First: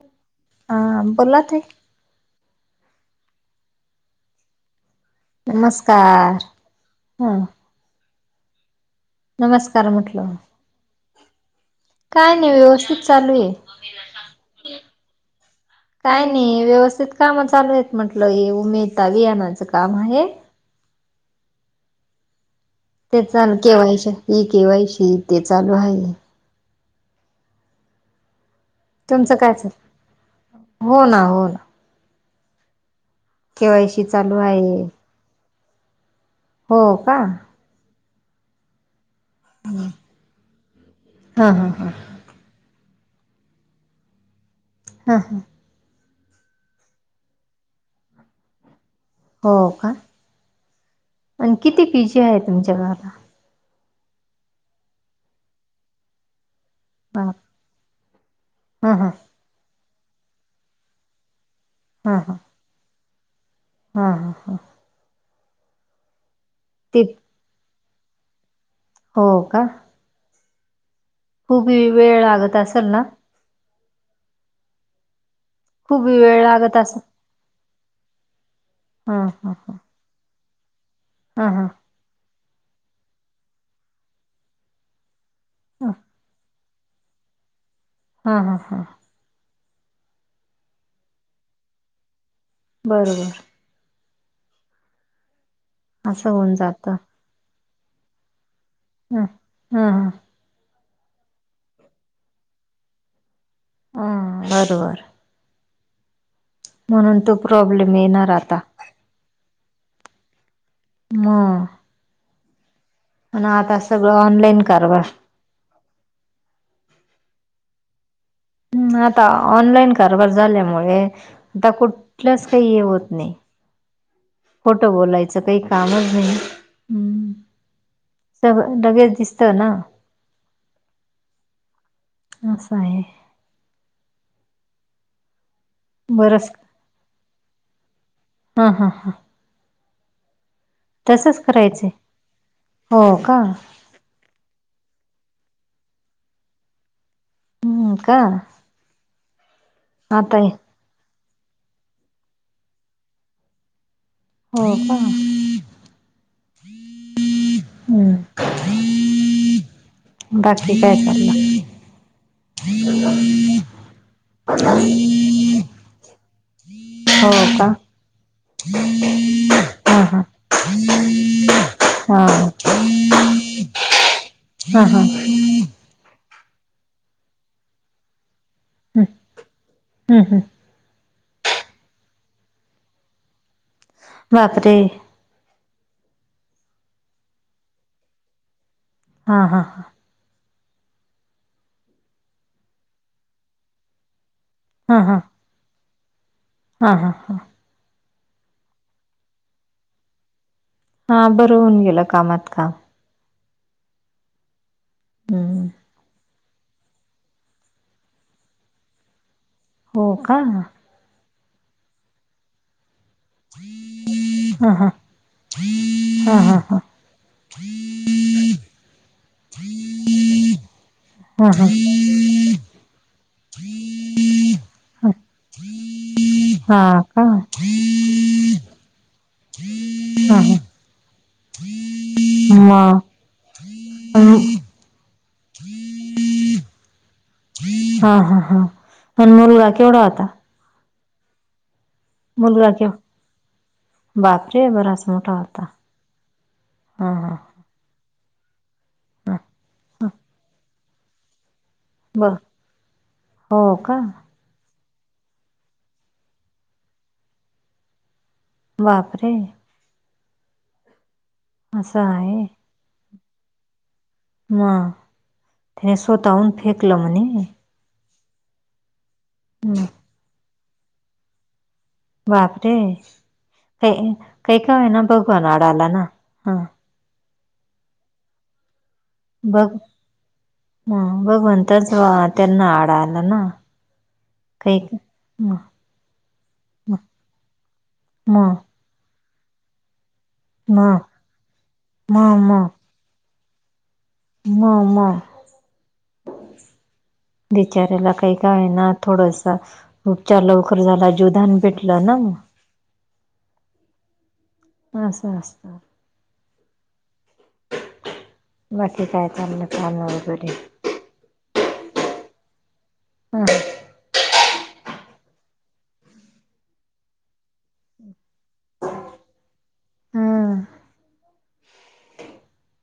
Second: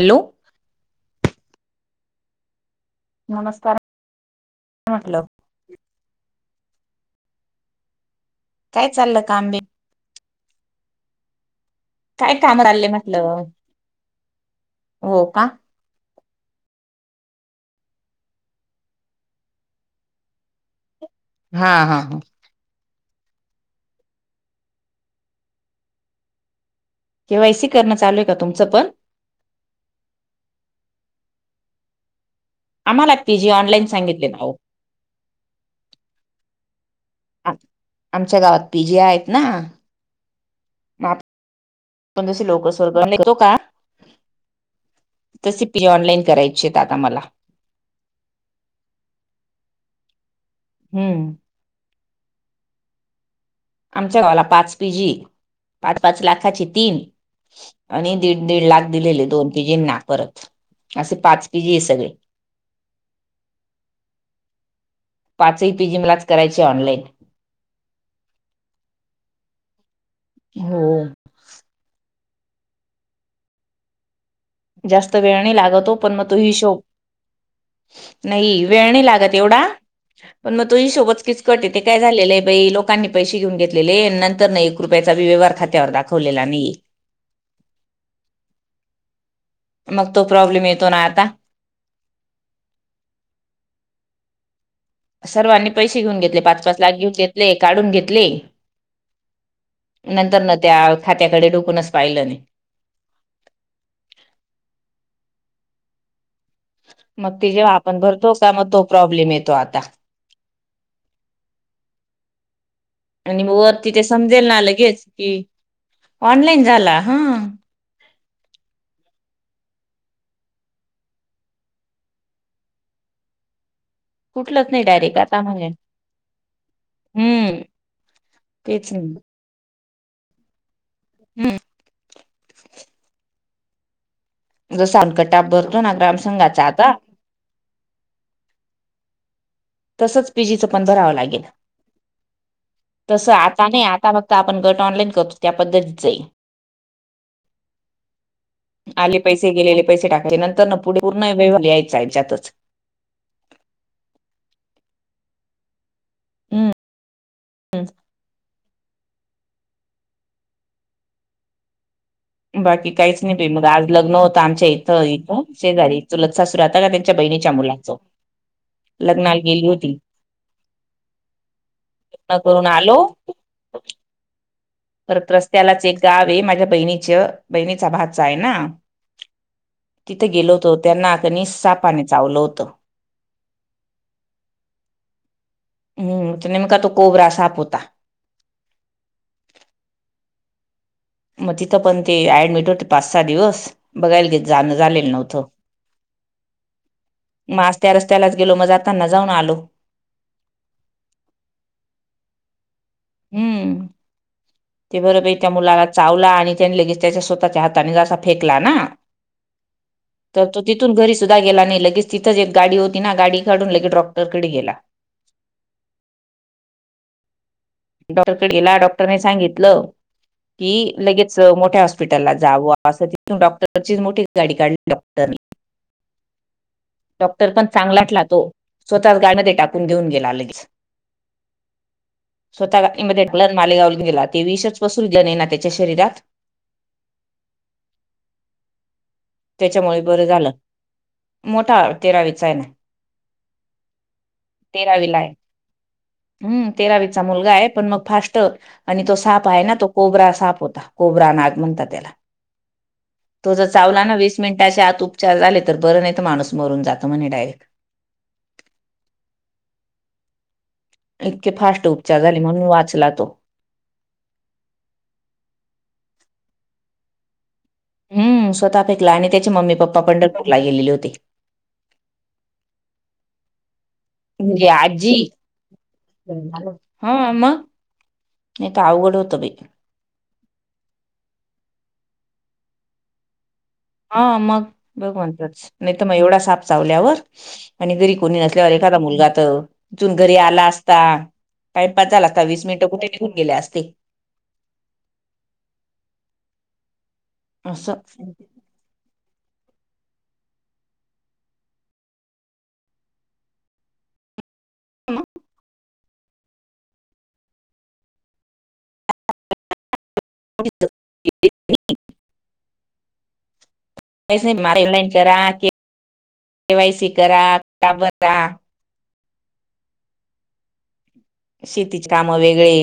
Hello. हा बोला ते. नमस्कार म्हटल. नमस्कार ह. काय चाल नमस्कार म्हटलं. काय नाही काम चालले व्यवस्थित चालू म्हटलं ये. हो का काय नाही व्यवस्थित काम चालू येत म्हंटलं उमेद बियानाचं काम आहे हां हां हां. ते चालू के वाय सी ही के वाय सी ते चालू आहे. के वाय सी करणं चालूय का तुमचं पण? तुमचं काय चाल, हो ना हो ना. आम्हाला PG K online Y C सांगितले चालू ना आहे. हो का? आमच्या गावात पी जे आहेत ना माप हा हा हा पण तशी लोक स्वर्ग तो [unintelligible] नेतो का. हां हां. तसे पी ऑनलाईन करायची आहेत आता मला. हो का? हम्म. आण किती पी जी आहे तुमच्या गावाला? आमच्या गावाला पाच पी जी ये पाच पाच लाखाची तीन. बाप आणि दीड दीड लाख हा हा दिलेले दोन पी जींना परत असे पाच पि जी सगळे. हा हा हा हा हा. पाचही पी जी मलाच करायची ते ऑनलाईन. हो का? हो. खूप वेळ लागत असलं ना? जास्त वेळ नाही लागतो खूप पण मग तो वेळ लागत हिशोब असं नाही वेळ नाही हा लागत हा एवढा, ह पण मग तो हिशोबचं हा हा किचकटय. काय झालेलं आहे बाई लोकांनी पैसे घेऊन घेतलेले नंतर न एक रुपयाचा व्यहार खात्यावर दाखवलेला नाही. हा हा हा. मग तो प्रॉब्लेम येतो ना आता. बरोबर. सर्वांनी पैसे घेऊन असं घेतले होऊन पाच पाच जात लाख घेऊन घेतले काढून घेतले. ह हा हा नंतर न त्या खात्याकडे डूकूनच पाहिलं नाही. हा बरोबर. म्हणून तो मग ते जेव्हा प्रॉब्लेम आपण येणार भरतो का आता मग तो प्रॉब्लेम येतो आता. हा. आणि मग वर तिथे सगळं समजेल ना ऑनलाईन कारभार लगेच कि ऑनलाईन झाला हा. हम्म आता ऑनलाईन कारभार झाल्यामुळे, आता कुठल्याच काही हे होत नाही. कुठलंच नाही खोटं डायरेक्ट आता बोलायचं काही म्हणजे कामच नाही, हम्म. हम्म सगळं तेच ना. लगेच दिसतं ना, हम्म असं आहे. जस [unintelligible] भरतो ना बरंच ग्रामसंंघाचा आता हा हा हां. तसंच पी जीचं पण भरावं लागेल. तसच करायचंय हो तसं का आता नाही, आता फक्त आपण गट ऑनलाईन करतो त्या पद्धतीचंय. हम्म का? आले पैसे गेलेले पैसे टाकायचे, आता ये नंतर ना पुढे पूर्ण वे लिहायचं याच्यात हो का? हम्म हम्म बाकी काय चाललं? बाकी काहीच नाही बाई, मग आज लग्न होतं आमच्या इथं इथं शेजारी. चुलत सासू राहता का त्यांच्या हो बहिणीच्या का मुलाचं. लग्नाला गेली होती. हा हा हा हा [unintelligible] आलो हा हा. हम्म परत रस्त्यालाच एक गाव आहे, माझ्या बहिणीचं बहिणीचा भाचा आहे ना. हम्म तिथे हम्म गेलो होतो, त्यांना क नई सापाने चावलं होतं. बापरे. हम्म, तर ने म का तो कोबरा साप होता. हा हा. मग तिथं पण ते ऍडमिट होते पाच सहा दिवस बघायल गे जाणं हा झालेलं नव्हतं. हा हा हा. मग आज त्या रस्त्यालाच गेलो मग जाताना जाऊन आलो. हा बरं होऊन गेलं, कामात काम. हम्म ते बर बई त्या हम्म मुलाला चावला. आणि त्याने लगेच त्याच्या स्वतःच्या हाताने जसा फेकला ना? हो का तर तो हा तिथून घरी सुद्धा गेला नाही? लगेच तिथंच एक गाडी होती ना? गाडी काढून लगेच डॉक्टर कडे गेला. हा [inaudible] हा हा हा [inaudible] [inaudible] डॉक्टरकडे गेला डॉक्टरने सांगितलं की? लगेच हा हा मोठ्या हॉस्पिटलला जावं असं तिथून डॉक्टरची मोठी गाडी काढली. डाॅ हा का डॉक्टर हा पण चांगलातलातो. स्वतःच गाडीमध्ये टाकून घेऊन गेला हा लगेच. स्वतः मग गाडीमध्ये टाकलं मालेगावला गेला ते विशच पसरू दिलं नाही ना त्याच्या शरीरात. [inaudible] हा हा हा पण मुलगा त्याच्यामुळे केवढा बरं होता? झालं मोठा तेराविचा य ना मुलगा केव बापरे! बराच मोठा होता. हम् हा तेरावीचा हा मुलगा आहे. पण मग फास्ट आणि तो हा साप आहे. ना तो कोबरा साप होता. कोबरा नाग म्हणतात ब [inaudible] तो ज हो का चावला ना वीस मिनटाच्या आत उपचार झाले. तर बरं नाहीेत माणूस मरून जात म्हणे डायरेक्ट बापरे! इतके फास्ट असं उपचार झाले. आहे म्हणून वाचला तो म [inaudible] ते स्वःतहुन फेकला म्हणे हम्म स्वतः फेकला? आणि त्याची मम्मी हं, पप्पा पंढरपूरला गेलेली होते? बापरे! काही काही म्हणजे का होईना आजी भगवान आडा आला ना हा हा म [inaudible] नाहीेत आवघड होत. बघ म भगवंतच त्यांना आडा आला ना? हा मग काही म भगवंतच नाहीत मग एवढा साप म चावल्यावर आणि घरी म कोणी नसल्यावर? एखादा मुलगा तर तीथुन घरी आला असता? म टाइमप म झाला असता? म वीस मिनिट कुठे? निघु गेले असते. म मग [inaudible] असं बिचऱ्याला काही का? होईना थोडसा उपचार लवकर झाला. जीवदान भेटलं ना? मग. अस अस [inaudible] नक्की काय चालं? काय माहीत वरी? [inaudible] ह [inaudible] आरेंजमेंट करा, ऑनलाईन करा, के वाय सी करा. हं [inaudible] शेतीचे कामं वेगळे?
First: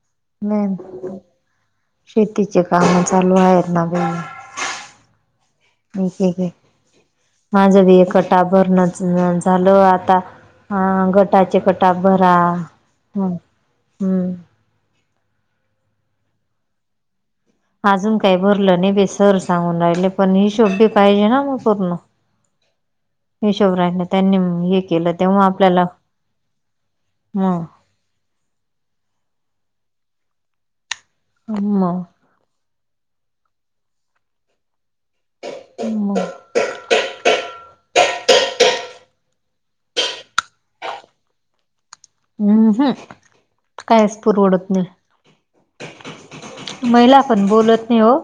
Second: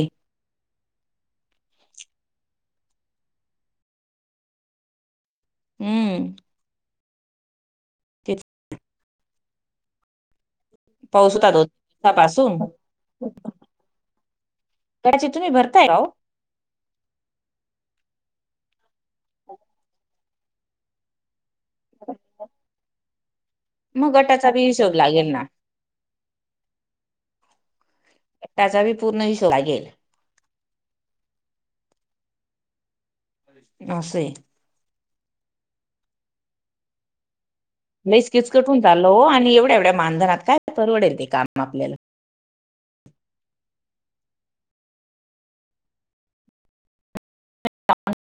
मग [inaudible] शेतीचे काम चालू आहेत ना बईन. [inaudible] हम्म मक माझं बी एक ते कटाबर नई हं झालय आता. हा पाऊस होता गटाचे दोन कटा भरा. दिवसापासून हम ह्म त्याचे तुम्ही? भरताय राव अजून काय भरलं नाही? बई सर सांगून राहिले पण हिशोब पाहिजे ना मग? पूर्ण हिशोबात मग त्यांनी गटाचा बी हे हिशोब केलं. त लागेल मग ना आपल्याला [inaudible] मग त्याचा बी पूर्ण हिशोब लागेल. हम्म मग अस ये हम्म लयच कीचकट होऊन चालल, हो आणि एवढ्या एवढ्या मानधनात काय परवडेल ते काम आपल्याला हम्म हम कायच पुरवडत नाही. महिला आपण बोलत नाही हो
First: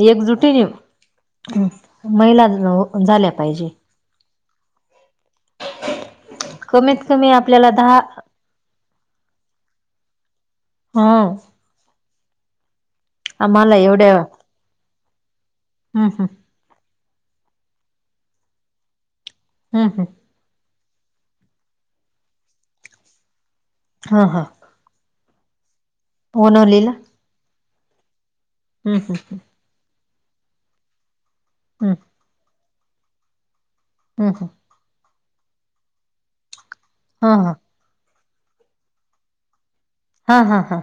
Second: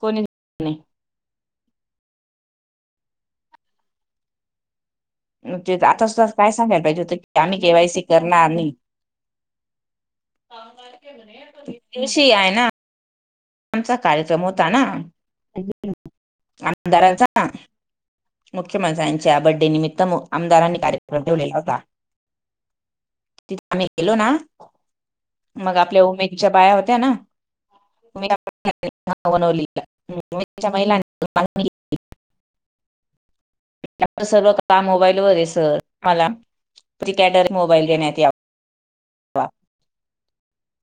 कोणी एकजुटीने नाही हम्म महिला हो झाल्या पाहिजे. ते आता सुद्धा काय सांगायला पाहिजे कमीत होत कमी की, आम्ही आपल्याला दहा केवायसी करणार नाही. हा दिवशी आहे ना आम्हाला आमचा एवढ्या कार्यक्रम होता ना हम्म हम्म आ आमदारांचा मुख्यमंत्र्यांच्या बड्डे हम्म निमित्त हम्म आमदारांनी कार्यक्रम ठेवलेला होता. तिथे आम्ही गेलो हा ना हा मग आपल्या उमेदच्या बाया ओनवलीला होत्या ना हम्म हम्म [unintelligible] हम्म हम्म सर्व हम्म काम मोबाईल वर आहे सर आ मला हा [unintelligible] मोबाईल देण्यात यावा हा हा हा.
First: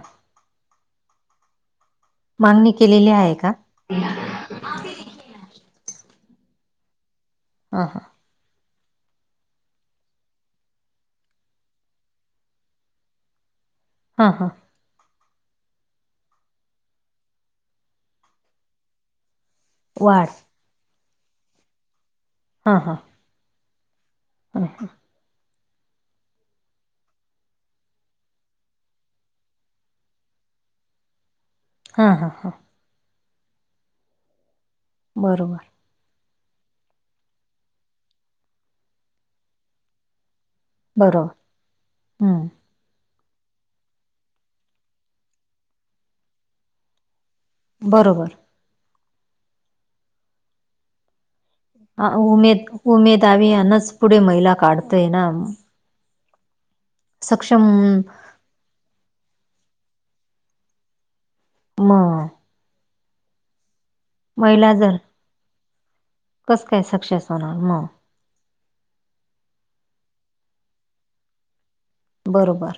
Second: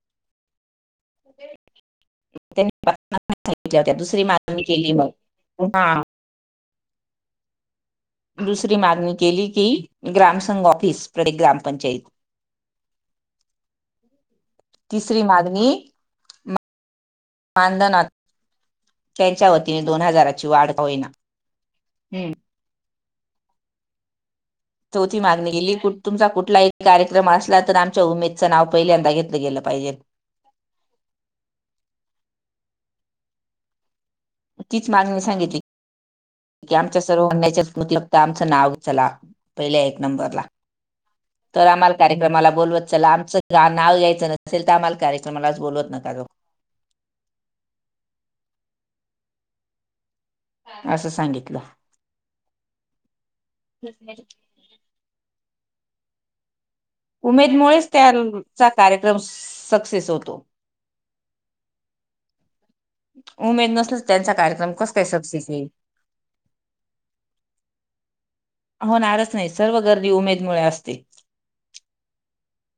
मागणी केलेली आहे का [unintelligible] ह हां. दुसरी मागणी केली की, ग्रामसंघ ऑफिस प्रतेक ग्रामपंचायत [inaudible] हां हां. तिसरी मागणी मानधनात त्यांच्या वतीने दोन हजाराची वाढ होईल. हा हां. हम्म ची मागणी केली तुमचा कुठलाही कार्यक्रम असला तर आमच्या उमेदचं नाव पहिल्यांदा घेतलं गेलं पाहिजे. हां हां हां. तीच मागणी सांगितली. बरोबर की आमच्या सर्व म्हणण्याच्या मतलब तर आमचं नाव चला पहिल्या एक नंबरला बरोबर तर आम्हाला कार्यक्रमाला हम्म बोलवत चला आमचं नाव यायचं नसेल तर, आम्हाला कार्यक्रमाला बोलवत नका जावू. बरोबर असं सांगितलं. आ उमेद उमेद हवी यांनाच पुढे महिला काढतय ना सक्षम उमेदमुळेच त्याचा कार्यक्रम सक्सेस होतो. मग उमेद नसल त्यांचा कार्यक्रम महिला कस जर काय सक्सेस होईल कस काय? सक्सेस होणार मग होणारच नाही. सर्व गर्दी उमेदमुळे असते. बरोबर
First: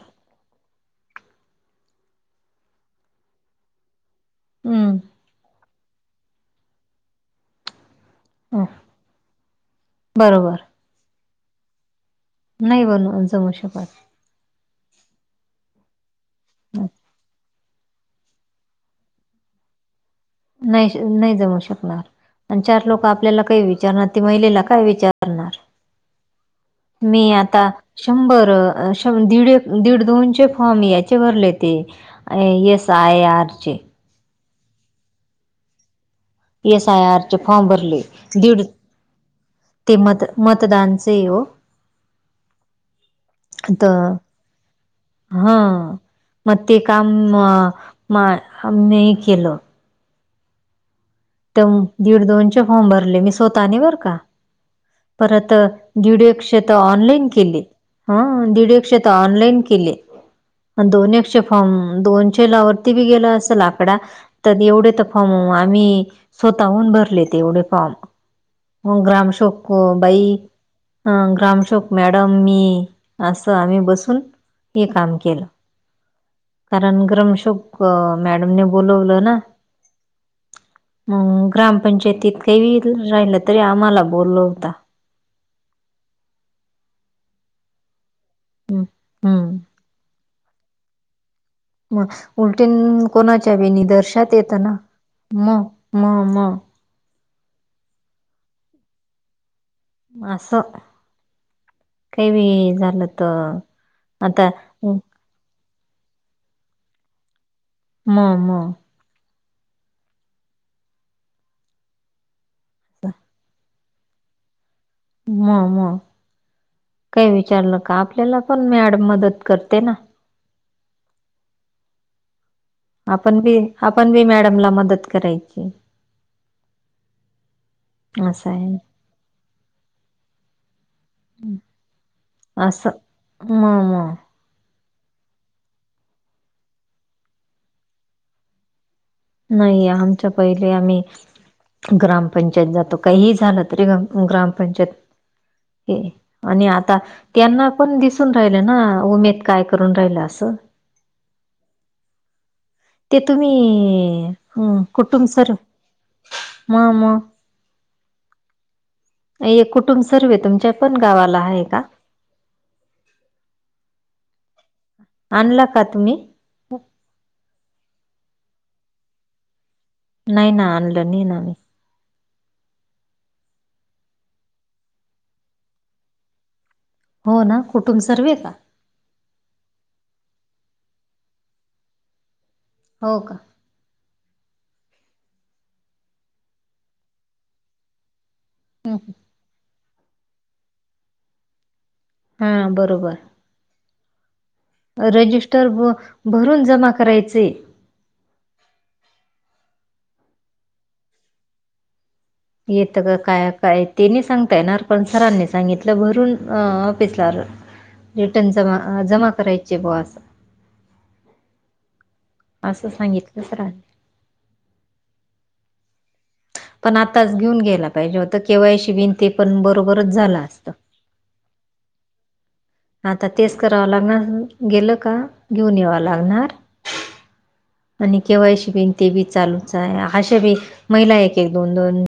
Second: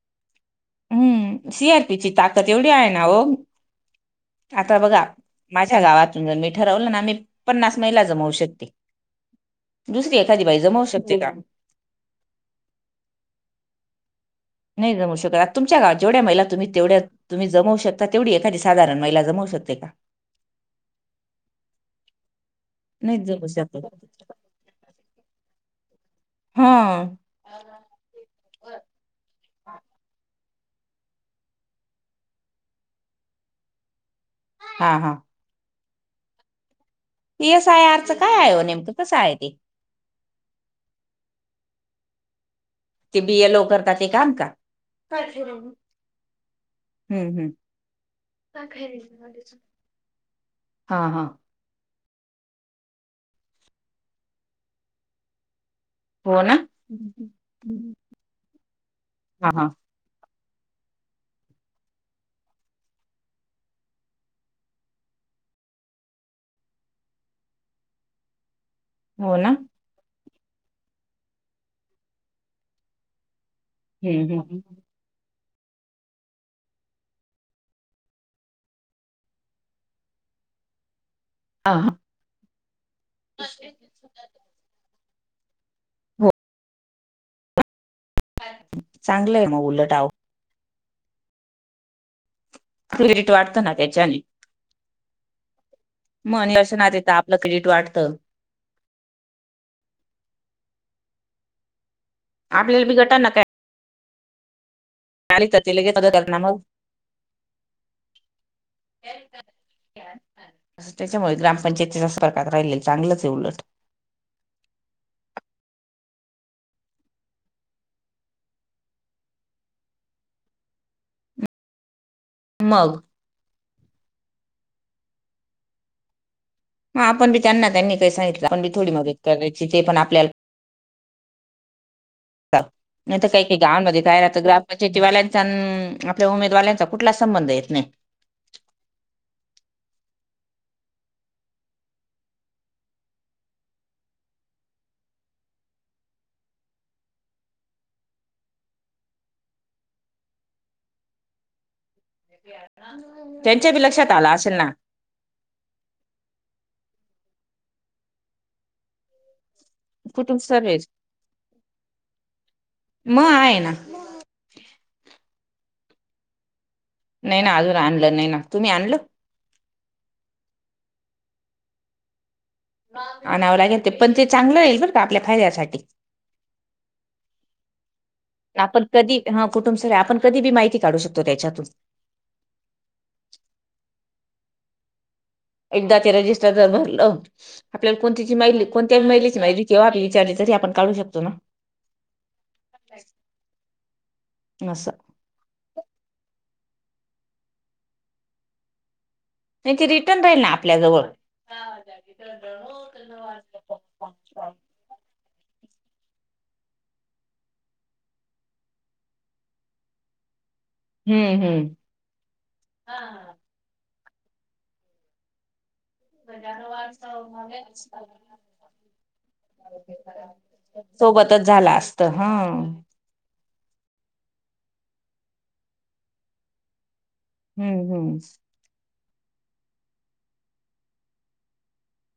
हम्म सी आर पी ची ताकद एवढी आहे ना हो, आता बघा हम्म माझ आमच्या गावातून जर मी ठरवलं ना, आम्ही पन्नास महिला जमवू श शकते. दुसरी एखादी बरोबर बाई जमवू शकते का? नाही बरोबर जमवू शकत. नाही जमवू शकत आणि तुमच्या गाव जेवढ्या महिला तुम्ही तेवढ्या तुम्ही जमवू शकता तेवढी एखादी साधारण महिला जमवू शकते का? नाही नाही जमू शकणार आन चार लोक नाही आपल्याला जमवू काही शकत विचारणार ते महिलेला काय विचार करणार? हा मी आता शंभर दीड दीड दोनचे फॉर्म याचे भरले ते अ एस. आय. आर. चे. हा हा. पी. एस. आय. आर. चे पी. Form S. आय. भरले आर. चं काय आहे वो दीड नेमकं कसं आहे ते? ते मत मतदानच आहे वो. ते बी. एल. ओ. करतात ते काम का? ह मग ते काम हम्म हम्म हाम नई केलं. हा हा. त दीड दोनचे फॉर्म भरले मी स्वतःने बर का. परत दीड हो एकशे त ऑनलाईन केले ना हा दीड एकशे त हा ऑनलाईन हा केले. पण दोन ऐकशे फॉर्म दोनशेला वरती बी गेला असल आकडा त्यात एवढे तर फॉर्म आम्ही स्वतःहून भरले ते एवढे फॉर्म. [inaudible] हो ना ग्रामसेवक बाई ह ग्रामसेवक मॅडम मी असं आम्ही बसून हम्म हम्म हे काम केलं. कारण ग्रमसेवक मॅडमने बोलवलं ना. मग हा हा. ग्रामपंचायतीत काही वेगळं येऊन राहिलं तरी आम्हाला बोलवता. हो. हम्म चांगलंय हम्म. म उलट आओ म उलटीन क्रेडिट कोणाच्या वाढतं बी ना त्याच्याने नीदर्शात येतं ना म म म सूचना देता आपल क्रेडिट वाढतं म असं काही बी आपल्याला झालं त गटांना काय आता हम आली तर ती लगेच [inaudible] म म त्याच्यामुळे ग्रामपंचायतीच्या संपर्कात राहिलल चांगलंच आहे उलट. म म काय विचारलं का आपल्याला पण मॅडम मदत करते ना मग आपण बी आपण बी मॅडमला मदत करायची. हा आपण बी त्यांना त्यांनी काही सांगितलं असं आपण आहे थोडी मदत करायची ते पण आपल्याला असं नाही तर काही काही म गावांमध्ये म काय राहत गवाण शेतीवाल्यांचान आपल्या उमेदवाल्यांचा कुठलाच संबंध येत नाही. नाही आमच्या पहिले आम्ही ग्रामपंचायतीत जातो काहीही झालं तरी ग्रामपंचायत [inaudible] हे आणि आता त्यांना पण दिसून राहिल ना उमेद काय करून राहिला असं. त्यांच्या बी लक्षात आल असेल ना कुटूंब सर म म ये कुटुंब सर्वे तुमच्या पण गावाला आहे का? म आहे ना. आणला का तुम्ही? नई ना अजून आणलं नाही ना. तुम्ही आणलं? नाही ना आणलं नाही ना. आणावं लागेल ते पण ते चांगलं ये बर का आपल्या फायद्यासाठी. हो ना कुटूंब सर्वे का? आपण कधी हा कुटुंब सर्वे ये आपण कधी बी माहिती काढू शकतो त्याच्यातून. हो का एकदा ते रजिस्टर जर भरलं आपल्याला कोणती् याची माहिली कोणत्या मैलीची माहि किंवा आपली विचारले तरी आपण काढू शकतो ना हा बरोबर असा हाय रजिस्टर ब भरून जमा करायचे. नाही ते रिटर्न राहील ना आपल्याजवळ हा येतं ग काय काय ते नाही सांगता यणार पण सरांनी सांगितलं भरून अ ऑफिसला रिटर्न जमा जमा करायचे बो आज हम्म हम्म असं सांगितलं सरांनी. पण आताच घेऊन गेला पाहिजे होता केवायशि बीन ते पण बरोबरच झालं असत. सोबतच झाला असत हा आता तेच करावं लागणार गेलं का घेऊन यावं लागणार हम्म हम्म आणि केवायशि बि ते बी चालूच आहे अशा बी महिला एक एक दोन दोन